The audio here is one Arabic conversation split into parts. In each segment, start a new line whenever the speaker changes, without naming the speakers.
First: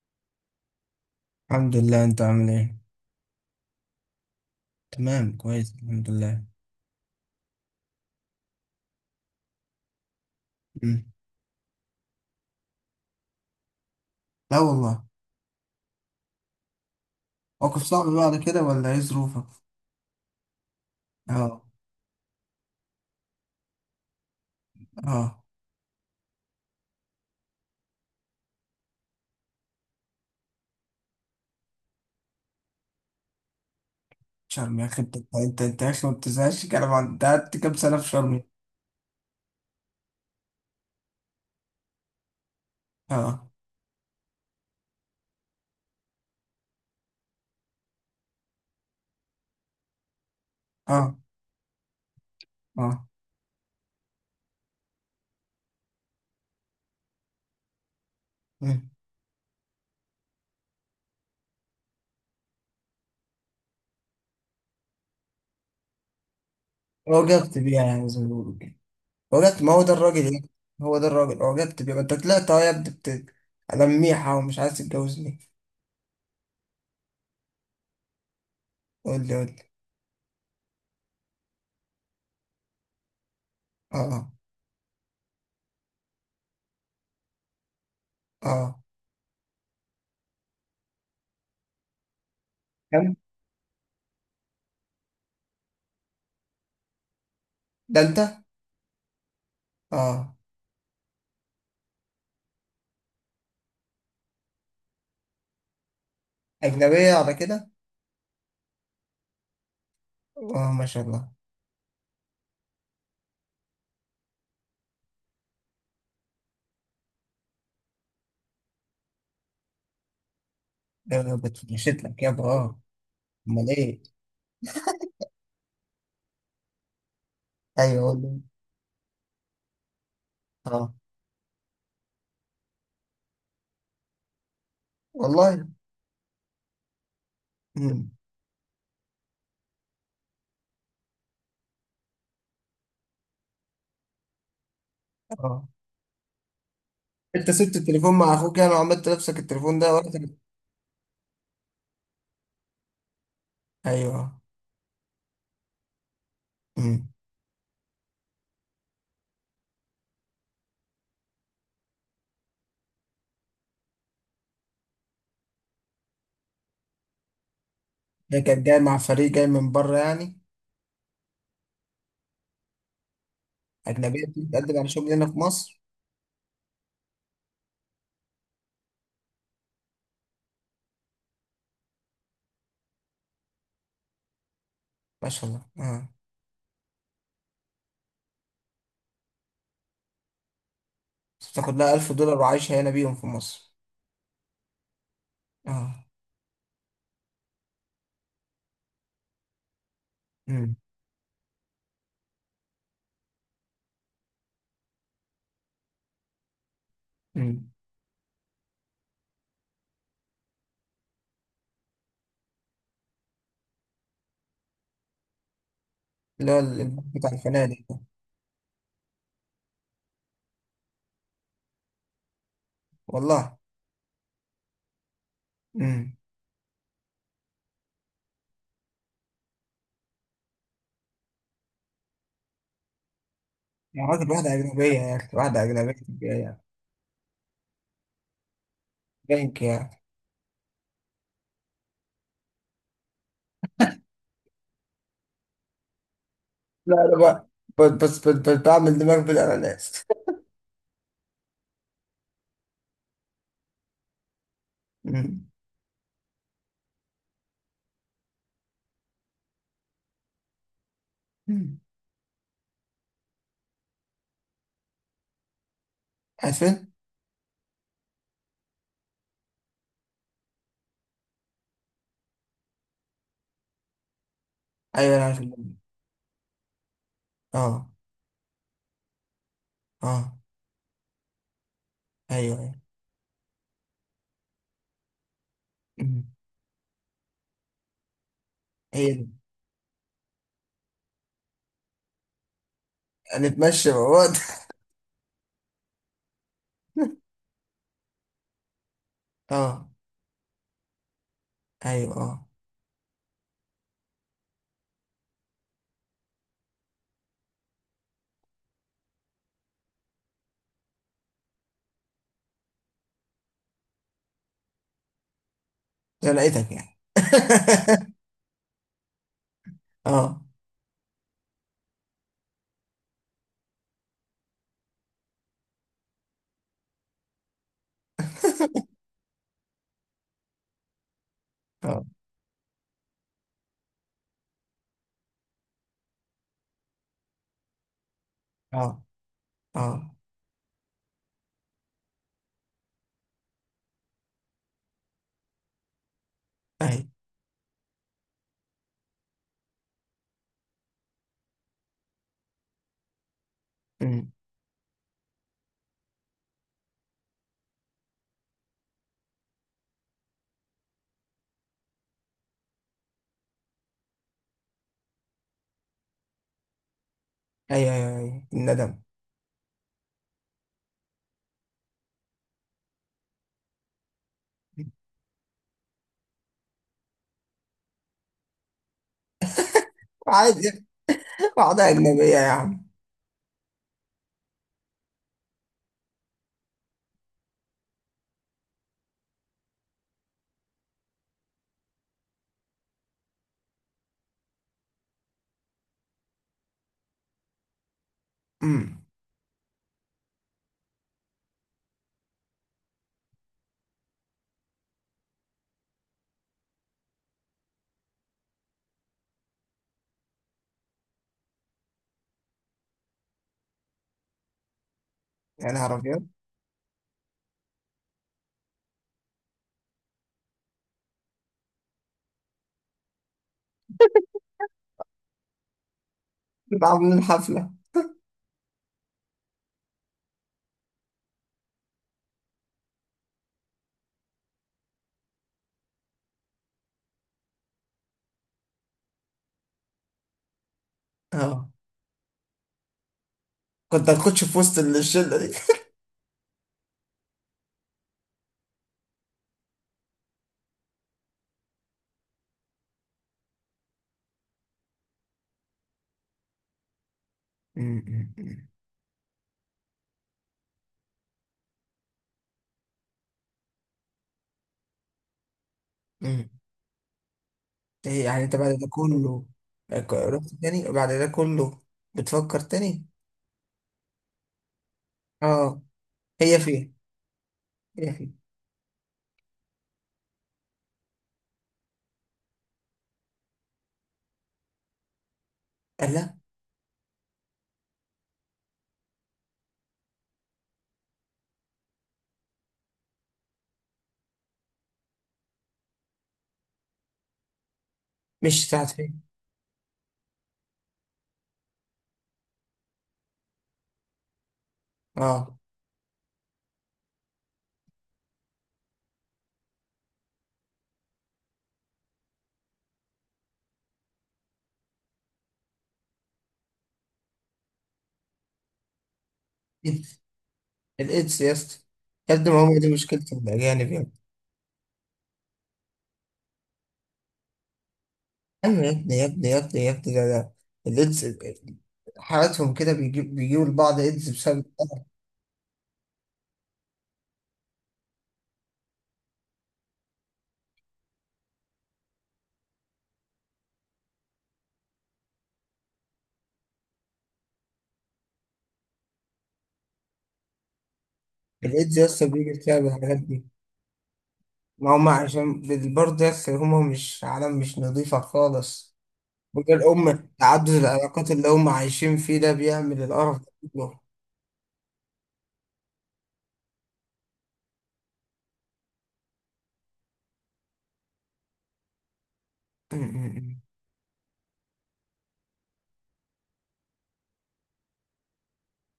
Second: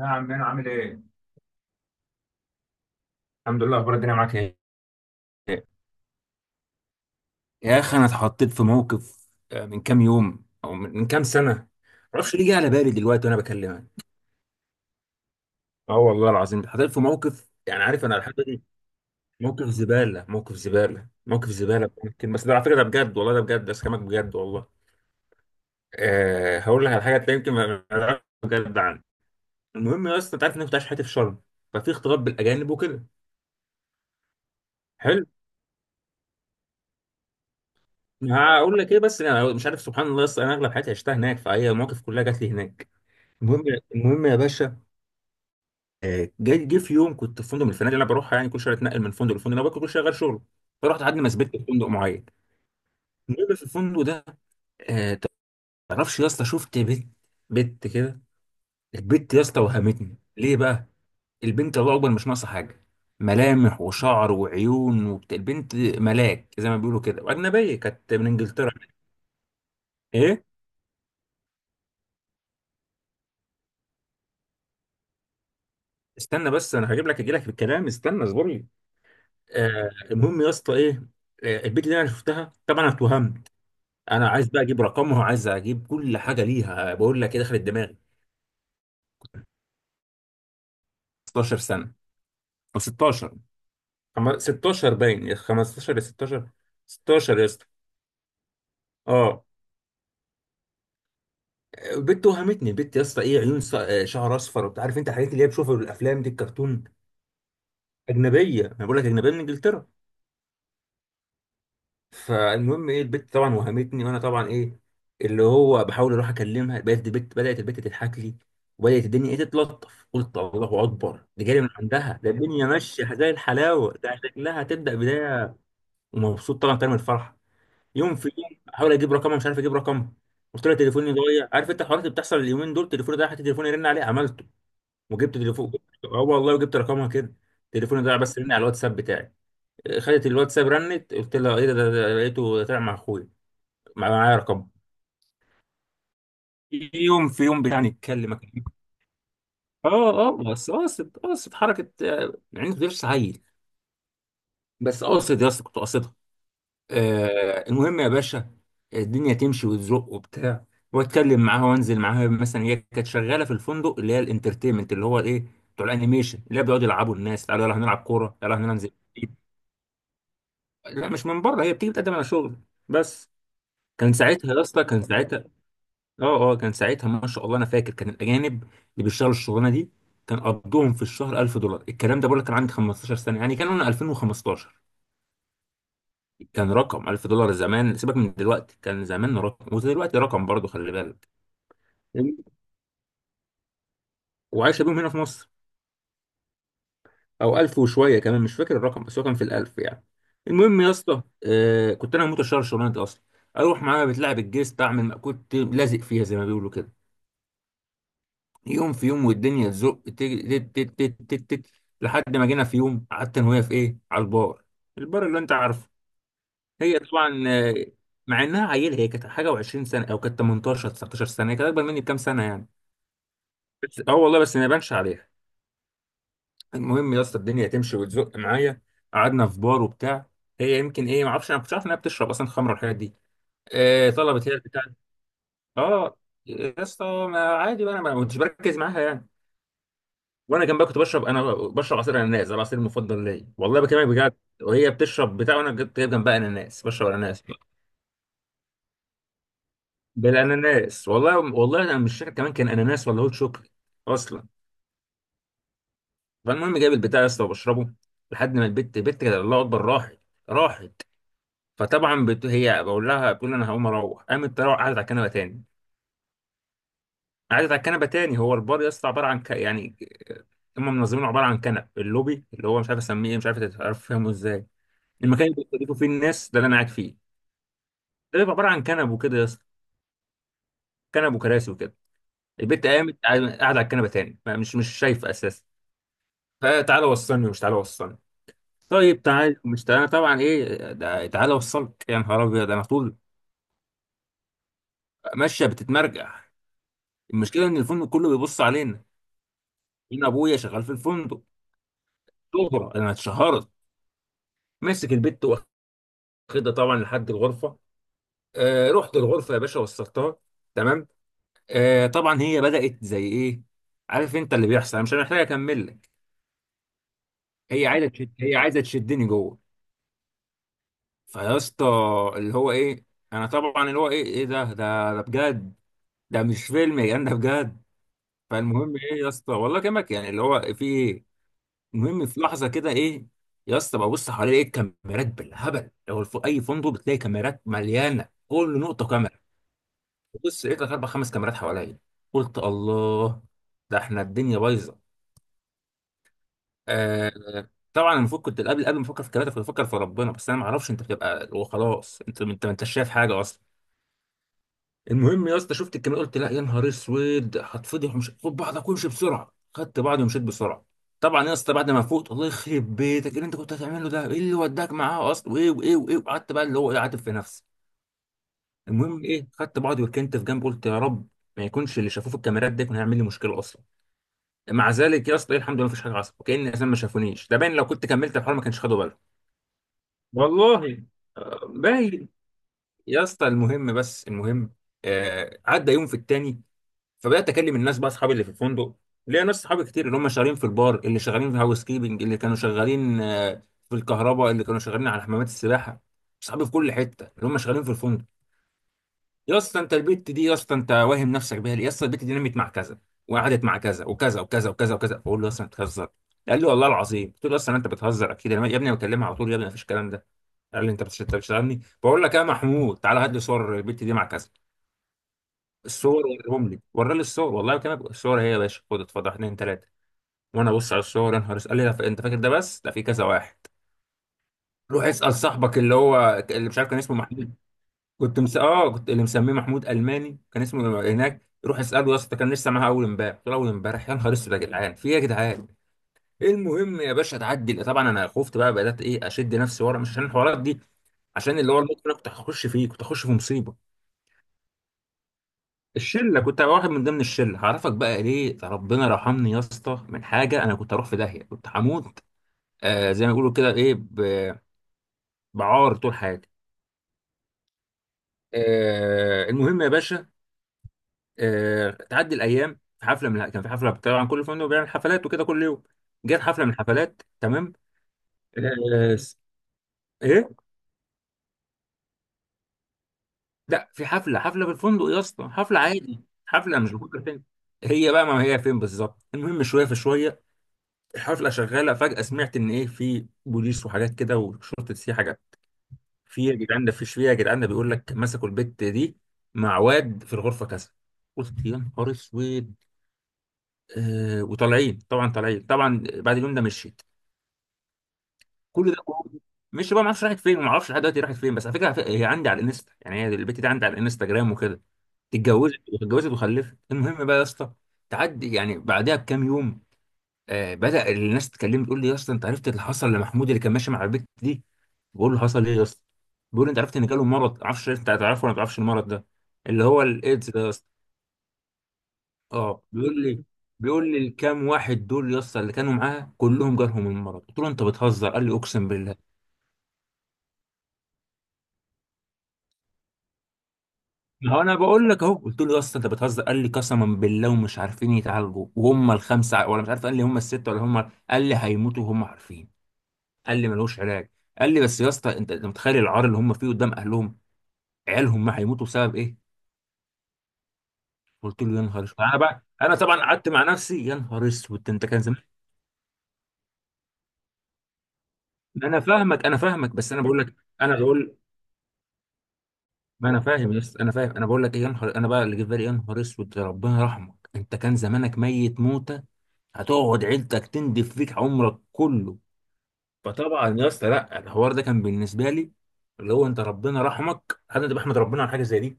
يا عمنا، عامل ايه؟
الحمد لله، انت عامل ايه؟
الحمد لله، اخبار الدنيا معاك ايه؟
تمام، كويس، الحمد لله.
يا اخي انا اتحطيت في موقف، من كام يوم او من
مم.
كام سنه. معرفش ليه جه على بالي دلوقتي وانا بكلمك.
لا والله.
اه والله العظيم، اتحطيت في موقف
موقف
يعني عارف
صعب
انا لحد
بعد كده
دلوقتي.
ولا ايه ظروفك؟
موقف زباله، موقف زباله، موقف
اه،
زباله ممكن، بس ده على فكره ده بجد، والله ده بجد، ده كلامك بجد والله.
اه.
أه، هقول لك على حاجه تلاقي يمكن ما تعرفش بجد عنها. المهم يا اسطى، انت عارف ان انا كنت عايش حياتي في شرم، ففي اختلاط بالاجانب وكده.
شرم يا اخي، انت
حلو.
انت انت انت يا اخي ما بتزهقش كلام انت قعدت كام سنه في شرم؟
هقول لك ايه، بس انا مش عارف، سبحان الله، اصل انا اغلب حياتي عشتها هناك، فهي المواقف كلها جات لي هناك.
اه،
المهم. المهم يا باشا. جه في يوم كنت في فندق من الفنادق اللي انا بروحها، يعني كل شويه اتنقل من فندق لفندق، انا كل شويه غير شغل. فرحت لحد
اه،
ما ثبت في فندق معين.
اه.
المهم في الفندق ده، آه، تعرفش يا اسطى، شفت بنت، بنت كده.
مم.
البنت يا اسطى وهمتني ليه بقى؟ البنت، الله اكبر، مش ناقصه حاجه، ملامح وشعر وعيون البنت ملاك زي ما بيقولوا كده،
اعجبت
واجنبيه
بيها يعني
كانت
زي ما
من
بيقولوا
انجلترا.
كده. اعجبت، ما هو ده الراجل
ايه.
يعني. هو ده الراجل، اعجبت بيها، ما انت طلعت اهو يا ابني بت. انا ميحه ومش عايز تتجوزني.
استنى بس، انا هجيب لك، اجي لك في الكلام، استنى اصبر لي.
قول لي، قول لي.
المهم يا اسطى ايه. آه، البيت اللي انا شفتها، طبعا انا اتوهمت. انا
اه،
عايز بقى اجيب رقمها وعايز اجيب كل حاجه ليها. بقول لك ايه دخلت دماغي؟
اه.
16 سنه، او
كم؟
16، 16، باين يا 15 يا 16. 16 يا اسطى.
ده انت.
اه،
اه.
البت وهمتني، البت يا اسطى ايه، عيون شعر اصفر، وبتعرف انت الحاجات اللي هي بشوفها في الافلام دي الكرتون.
اجنبيه على كده.
اجنبيه، انا بقول لك اجنبيه من انجلترا.
اه، ما شاء الله.
فالمهم ايه، البت طبعا وهمتني، وانا طبعا ايه، اللي هو بحاول اروح اكلمها، بقيت البت بدات البت تضحك لي، وبدات الدنيا ايه تتلطف. قلت الله
ده
اكبر،
انا
دي جايه من
بتمشيت
عندها،
لك
ده
يابا،
الدنيا
اه.
ماشيه زي
امال
الحلاوه،
ايه.
ده شكلها هتبدا بدايه. ومبسوط طبعا كان من الفرحه.
ايوه
يوم في
والله.
يوم احاول اجيب رقمها، مش عارف اجيب رقمها. قلت لها
اه
تليفوني ضايع، عارف انت الحوارات اللي بتحصل اليومين دول، تليفوني ضايع، حتى تليفوني يرن عليه عملته. وجبت
والله.
تليفون. اه والله، وجبت رقمها كده. تليفوني
امم.
ضايع، بس رن على الواتساب بتاعي. خدت الواتساب، رنت، قلت لها ايه ده ده ده لقيته طلع مع اخويا. معايا رقم.
اه.
في يوم في
انت
يوم
سبت
يعني
التليفون
اتكلم
مع اخوك
أكلمك.
يعني وعملت نفسك التليفون ده
اه
ورحت؟
اه، بس قاصد، قاصد حركه، يعني غير سعيد.
ايوه.
بس قاصد يا اسطى، كنت قاصدها.
امم.
المهم يا باشا. الدنيا تمشي وتزق وبتاع. واتكلم معاها وانزل معاها، مثلا هي كانت شغاله في الفندق، اللي هي الانترتينمنت، اللي هو الايه، بتوع الانيميشن، اللي هي بيقعدوا يلعبوا الناس، تعالوا يلا هنلعب كوره،
ده
يلا
كان جاي
هننزل.
مع فريق جاي من بره يعني؟
لا، مش من بره، هي بتيجي بتقدم على شغل. بس. كان
اجنبيه
ساعتها يا
بتقدم
اسطى،
على
كان
شغل هنا في
ساعتها،
مصر؟
اه اه، كان ساعتها، ما شاء الله، انا فاكر كان الاجانب اللي بيشتغلوا الشغلانه دي كان قبضهم في الشهر 1000 دولار. الكلام ده بقول لك كان عندي 15 سنه، يعني كان انا 2015.
ما شاء الله، اه.
كان رقم 1000 دولار زمان، سيبك من دلوقتي، كان زمان رقم، ودلوقتي رقم برضه، خلي بالك.
بتاخد لها 1000 دولار وعايشه هنا بيهم في مصر؟
وعايشه بيهم هنا في مصر.
اه.
او 1000 وشويه كمان، مش فاكر الرقم، بس هو كان في الألف يعني.
امم.
المهم يا اسطى، آه، كنت انا هموت اشتغل الشغلانه دي اصلا، اروح معاها بتلعب الجيست، اعمل مأكولتي لازق فيها زي ما بيقولوا كده.
امم.
يوم في يوم والدنيا تزق، تت تت تت تت تت تت. لحد ما جينا في يوم، قعدت انا وهي في ايه، على البار. البار اللي انت عارفه.
اللي هو
هي
بتاع
طبعا،
الفنادق ده.
مع انها عيله، هي كانت حاجه و20 سنه، او كانت 18، 19 سنه، هي كانت اكبر مني بكام سنه يعني.
والله.
بس اه والله، بس ما يبانش عليها.
امم.
المهم يا اسطى، الدنيا تمشي وتزق معايا. قعدنا في بار وبتاع. هي يمكن ايه، ما اعرفش، انا ما كنتش عارف انها بتشرب اصلا خمره والحاجات دي.
يا
آه،
راجل
طلبت هي
واحده
البتاع.
اجنبيه يا اخي، واحده اجنبيه
اه
جايه.
يا اسطى. ما عادي بقى، انا ما كنتش بركز معاها يعني.
بنك.
وانا كان بقى كنت بشرب، انا بشرب عصير اناناس، ده العصير المفضل ليا، والله بكلمك بجد. وهي بتشرب بتاع، وانا جبت جايب جنبها اناناس،
لا،
بشرب
لا
اناناس.
بقى. بس بس بس بس بعمل دماغ بالأناناس.
بالاناناس، والله والله، انا مش فاكر كمان كان اناناس ولا هوت شوكليت اصلا.
مم.
فالمهم جايب البتاع يا اسطى وبشربه. لحد ما البت كده الله اكبر راحت. راحت.
مم.
فطبعا هي بقول لها بتقول انا هقوم اروح، قامت تروح، قعدت على الكنبه تاني.
عارفين؟
قعدت على الكنبه تاني. هو البار يا اسطى عباره عن يعني هم منظمينه عباره عن كنب، اللوبي اللي هو، مش عارف اسميه إيه، مش عارف فاهمه ازاي.
أيوه، أنا عارف
المكان اللي
اللون.
بيستضيفوا فيه الناس ده اللي انا قاعد فيه.
أه،
ده بيبقى عباره عن كنب وكده يا اسطى.
أه.
كنب وكراسي وكده.
أيوه، أيوه.
البت قامت قاعده على الكنبه تاني، مش شايفه اساسا.
مم.
فتعالى وصلني، ومش تعالى وصلني.
هي
طيب
دي.
تعالى مش تعالى، طبعا ايه ده، تعالى وصلك يا نهار ابيض. انا طول
هنتمشى مع بعض.
ماشيه بتتمرجح. المشكله ان الفندق كله بيبص علينا.
أه.
هنا ابويا شغال في الفندق.
أيوه، أه.
شهره، انا اتشهرت. ماسك البت، واخدها طبعا لحد الغرفه. آه، رحت الغرفه يا باشا، وصلتها. تمام. آه، طبعا هي بدأت زي ايه، عارف انت اللي بيحصل، انا مش محتاج اكمل لك.
ده لقيتك يعني.
هي عايزه تشدني جوه.
أه،
فيا اسطى، اللي هو ايه، انا طبعا اللي هو ايه، ايه ده ده ده بجد. ده مش فيلم يا جدعان، ده بجد. فالمهم ايه يا اسطى، والله كلامك يعني، اللي هو في ايه.
أه،
المهم في لحظه كده ايه، يا اسطى ببص حوالي ايه، الكاميرات بالهبل. لو في اي فندق بتلاقي كاميرات مليانه، كل
أه،
نقطه كاميرا.
أه.
بص لقيت لك اربع خمس كاميرات حواليا. قلت الله، ده احنا الدنيا بايظه.
أيوه.
آه، طبعا المفروض كنت قبل ما افكر في الكلام ده، كنت بفكر في ربنا، بس انا ما اعرفش، انت بتبقى وخلاص، انت ما انتش شايف حاجه اصلا.
مم.
المهم يا اسطى، شفت الكاميرا، قلت لا يا نهار اسود، هتفضح ومش، خد بعضك وامشي بسرعه. خدت بعضي ومشيت بسرعه. طبعا يا اسطى بعد ما فوت، الله يخرب بيتك، ايه اللي انت كنت هتعمله ده، ايه اللي وداك معاه اصلا، وايه وايه وايه. وقعدت بقى اللي هو ايه، عاتب في نفسي.
أيوه، أيوه، أيوه، الندم.
المهم ايه، خدت بعضي وركنت في جنب، قلت يا رب ما يكونش اللي شافوه في الكاميرات ده يكون هيعمل لي ممثل مشكله اصلا. مع ذلك يا اسطى إيه، الحمد لله، مفيش حاجه حصلت، وكان الناس ما شافونيش. ده باين، لو كنت كملت الحوار ما كانش خدوا بالهم.
عادي.
والله
بعضها أجنبية
باين.
يا عم.
يا اسطى المهم، بس المهم، آه، عدى يوم في التاني. فبدات اكلم الناس بقى، اصحابي اللي في الفندق. ليا ناس صحابي كتير، اللي هم شغالين في البار، اللي شغالين في هاوس كيبنج، اللي كانوا شغالين آه في الكهرباء، اللي كانوا شغالين على حمامات السباحه. صحابي في كل حته اللي هم شغالين في الفندق.
مم.
يا اسطى انت البت دي، يا اسطى انت واهم نفسك بيها ليه؟ يا اسطى البت دي نمت مع كذا، وقعدت مع كذا وكذا وكذا وكذا وكذا. بقول له يا اسطى انت بتهزر. قال لي والله العظيم. قلت له اصلا انت بتهزر اكيد، يا ابني أنا بكلمها على طول، يا ابني مفيش الكلام ده. قال لي انت أنت بتشتغلني. بقول لك يا محمود تعالى هات لي صور البت دي مع كذا.
يا نهار
الصور
أبيض.
وريهم لي، ورى لي الصور والله. كان الصور هي يا باشا، خد اتفضل، واحد اتنين تلاته. وانا ابص على الصور، يا نهار اسود. قال لي لا، انت فاكر ده بس، لا في كذا واحد. روح اسال صاحبك اللي هو، اللي مش
نبقى
عارف، كان اسمه
عاملين
محمود.
حفلة.
كنت اه كنت اللي مسميه محمود الماني، كان اسمه هناك. روح اساله يا اسطى، كان لسه معاها اول امبارح. قلت له اول امبارح؟ يا نهار اسود يا جدعان، في ايه يا جدعان؟ المهم يا باشا، تعدي، طبعا انا خفت بقى، بدات ايه اشد نفسي ورا، مش عشان الحوارات دي، عشان
أه.
اللي هو الموقف اللي انا كنت هخش فيه، كنت هخش في مصيبه.
كنت هتخش في وسط الشلة دي.
الشله، كنت هبقى واحد من ضمن الشله. هعرفك بقى ليه ربنا رحمني يا اسطى من حاجه، انا كنت هروح في داهيه، كنت هموت. آه، زي ما بيقولوا كده ايه، بعار طول حياتي.
مم. مم.
آه، المهم يا باشا. آه، تعدي الايام، في حفله، من كان في حفله طبعا، كل فندق بيعمل حفلات وكده كل يوم. جت
مم.
حفله من الحفلات، تمام.
ايه يعني انت بعد ده
آه س-
كله؟ رحت
ايه،
تاني وبعد ده كله؟ بتفكر تاني؟
لا، في حفله، في الفندق يا اسطى، حفله
اه.
عادي.
هي
حفله، مش
فين؟
بفكر فين
هي
هي بقى،
فين؟
ما هي فين بالظبط، المهم شويه في شويه. الحفله شغاله، فجاه سمعت ان ايه، في بوليس وحاجات كده، وشرطه سي حاجات.
قال لا.
في يا جدعان ده، في يا جدعان ده بيقول لك مسكوا البت دي مع واد في الغرفه كذا. قلت يا نهار اسود. آه، وطالعين طبعا، طالعين طبعا. بعد اليوم ده مشيت.
مش بتاعت
كل ده
فين.
جوه. مش بقى، ما اعرفش راحت فين، ما اعرفش لحد دلوقتي راحت فين، بس على فكره، هي عندي على الانستا، يعني هي البت دي عندي على الانستجرام وكده.
اه.
اتجوزت واتجوزت وخلفت. المهم بقى يا اسطى، تعدي يعني بعدها بكام يوم، آه، بدأ الناس تكلمني، تقول لي يا اسطى انت عرفت اللي حصل لمحمود اللي كان ماشي مع البت دي؟ بقول له حصل ايه يا اسطى؟ بيقول لي انت عرفت ان جاله مرض، عارفش انت هتعرفه ولا ما تعرفش المرض ده، اللي هو
إيدز.
الايدز ده يا اسطى.
الايدز يا اسطى. يا ابني ما هو
اه،
دي
بيقول
مشكلة
لي
الاجانب يا ابني.
بيقول لي الكام واحد دول يا اسطى اللي كانوا معاه كلهم جالهم المرض. قلت له انت بتهزر. قال لي
ايوه
اقسم
يا ابني يا
بالله.
ابني يا ابني يا ابني، ده. الايدز. حالاتهم كده بيجيبوا لبعض ايدز
ما هو
بسبب.
انا بقول لك اهو. قلت له يا اسطى انت بتهزر. قال لي قسما بالله، ومش عارفين يتعالجوا وهم الخمسه، ولا مش عارف قال لي هم السته، ولا هم، قال لي هيموتوا وهم عارفين. قال لي ملوش علاج. قال لي بس يا اسطى، انت، متخيل العار اللي هم فيه قدام اهلهم، عيالهم؟ ما هيموتوا بسبب ايه؟ قلت له يا
الايدز يا
نهار اسود،
اسطى
انا
بيجي
بقى،
بسبب
انا
الحاجات
طبعا
دي.
قعدت مع نفسي، يا نهار اسود،
ما
انت
هم
كان زمان.
عشان. برضه يا اسطى هم مش عالم، مش نظيفة خالص.
انا فاهمك، انا
وده
فاهمك، بس انا
الأم
بقول لك،
تعدد
انا
العلاقات
بقول،
اللي هم عايشين فيه ده بيعمل
ما
القرف
انا
ده
فاهم يا
كله.
اسطى، انا فاهم، انا بقول لك إيه، يا نهار، انا بقى اللي جه في بالي، يا نهار اسود، يا ربنا يرحمك، انت كان زمانك ميت موته، هتقعد عيلتك تندف فيك عمرك كله. فطبعا يا اسطى لا، الحوار ده كان بالنسبه لي اللي هو، انت ربنا رحمك، انا ده بحمد ربنا على حاجه زي دي.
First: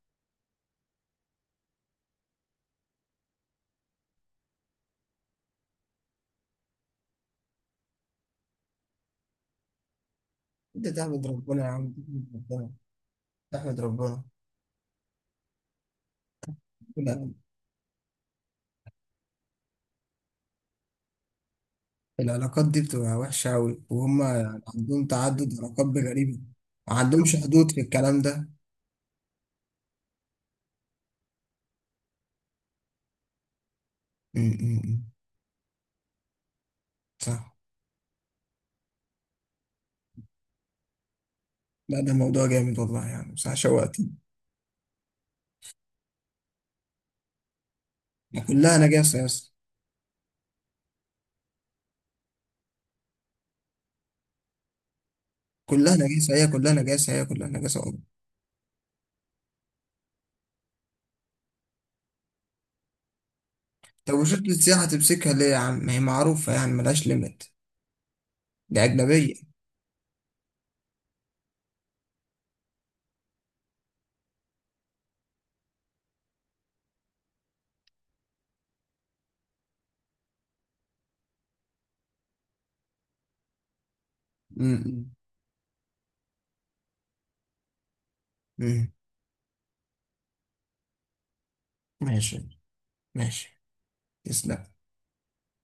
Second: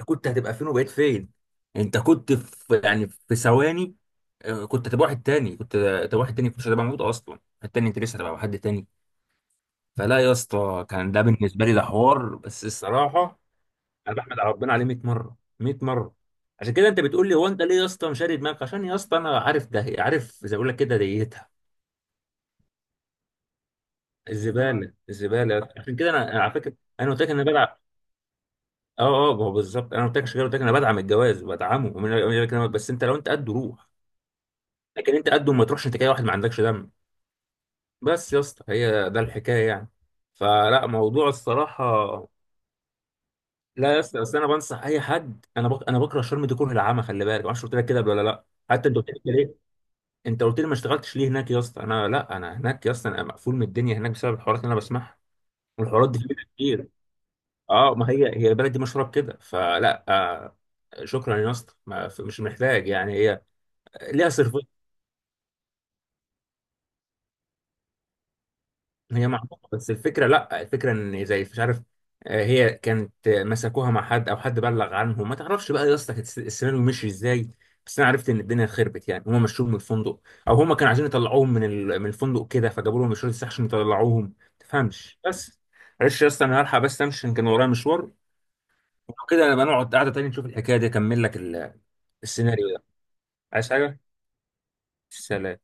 انت كنت هتبقى فين وبقيت فين؟ انت كنت في يعني في ثواني، آه، كنت هتبقى واحد تاني، كنت هتبقى واحد تاني، كنت هتبقى موجود اصلا التاني، انت لسه هتبقى حد تاني. فلا يا اسطى،
ده
كان ده
تحمد ربنا
بالنسبه
يا
لي ده
عم، تحمد
حوار، بس
ربنا.
الصراحه.
تحمد
انا
ربنا.
بحمد على ربنا عليه 100 مره، 100 مره. عشان كده انت بتقول
لا،
لي هو انت ليه يا اسطى مشاري دماغك، عشان يا اسطى انا عارف، ده عارف زي ما بقول لك كده ديتها.
العلاقات دي بتبقى وحشة أوي، وهم يعني
الزباله،
عندهم تعدد
الزباله.
علاقات
عشان كده انا
غريبة.
أنا على فكره،
ما
انا قلت لك
عندهمش
ان انا
حدود
بدعم.
في الكلام ده.
اه اه، ما هو بالظبط، انا قلت لك عشان كده قلت لك انا بدعم الجواز بدعمه، بس انت لو انت قد روح.
م.
لكن انت قد ما تروحش، انت كده واحد ما عندكش دم.
صح.
بس يا اسطى، هي ده الحكايه يعني. فلا، موضوع
لا،
الصراحه.
ده موضوع جامد والله، يعني صح،
لا يا
شوقتني.
اسطى، بس انا بنصح اي حد، انا بكره شرم دي، كره العامه، خلي بالك، ما اعرفش قلت لك كده قبل ولا لا.
كلها
حتى انت قلت
نجاسة
لي
يا
كده
اسطى.
ليه؟ انت قلت لي ما اشتغلتش ليه هناك يا اسطى؟ انا لا، انا هناك يا اسطى انا مقفول من الدنيا هناك بسبب الحوارات اللي انا بسمعها،
كلها
والحوارات دي
نجاسة،
فيها
هي كلها
كتير.
نجاسة، هي كلها نجاسة
اه، ما
والله.
هي البلد دي مشهوره بكده، فلا آه، شكرا يا اسطى، مش محتاج يعني. هي
طب
ليها
وشرطة
صرف.
السياحة تمسكها ليه يا عم، ما هي معروفة يعني، ملهاش ليميت. دي
هي
أجنبية.
معروفة، بس الفكرة، لا، الفكرة ان زي مش عارف، هي كانت مسكوها مع حد او حد بلغ عنهم، ما تعرفش بقى يا اسطى، كانت السيناريو مشي ازاي. بس انا عرفت ان الدنيا خربت يعني. هم مشوهم من الفندق، او هم كانوا عايزين يطلعوهم من من الفندق كده، فجابوا لهم الشرطة عشان يطلعوهم، ما تفهمش بس. معلش يا اسطى، انا هلحق، بس امشي عشان كان ورايا مشوار،
مم.
وكده نبقى نقعد قعدة تاني، نشوف الحكاية دي، اكمل لك
ماشي.
السيناريو ده.
ماشي.
عايز حاجة؟
تسلم.
سلام.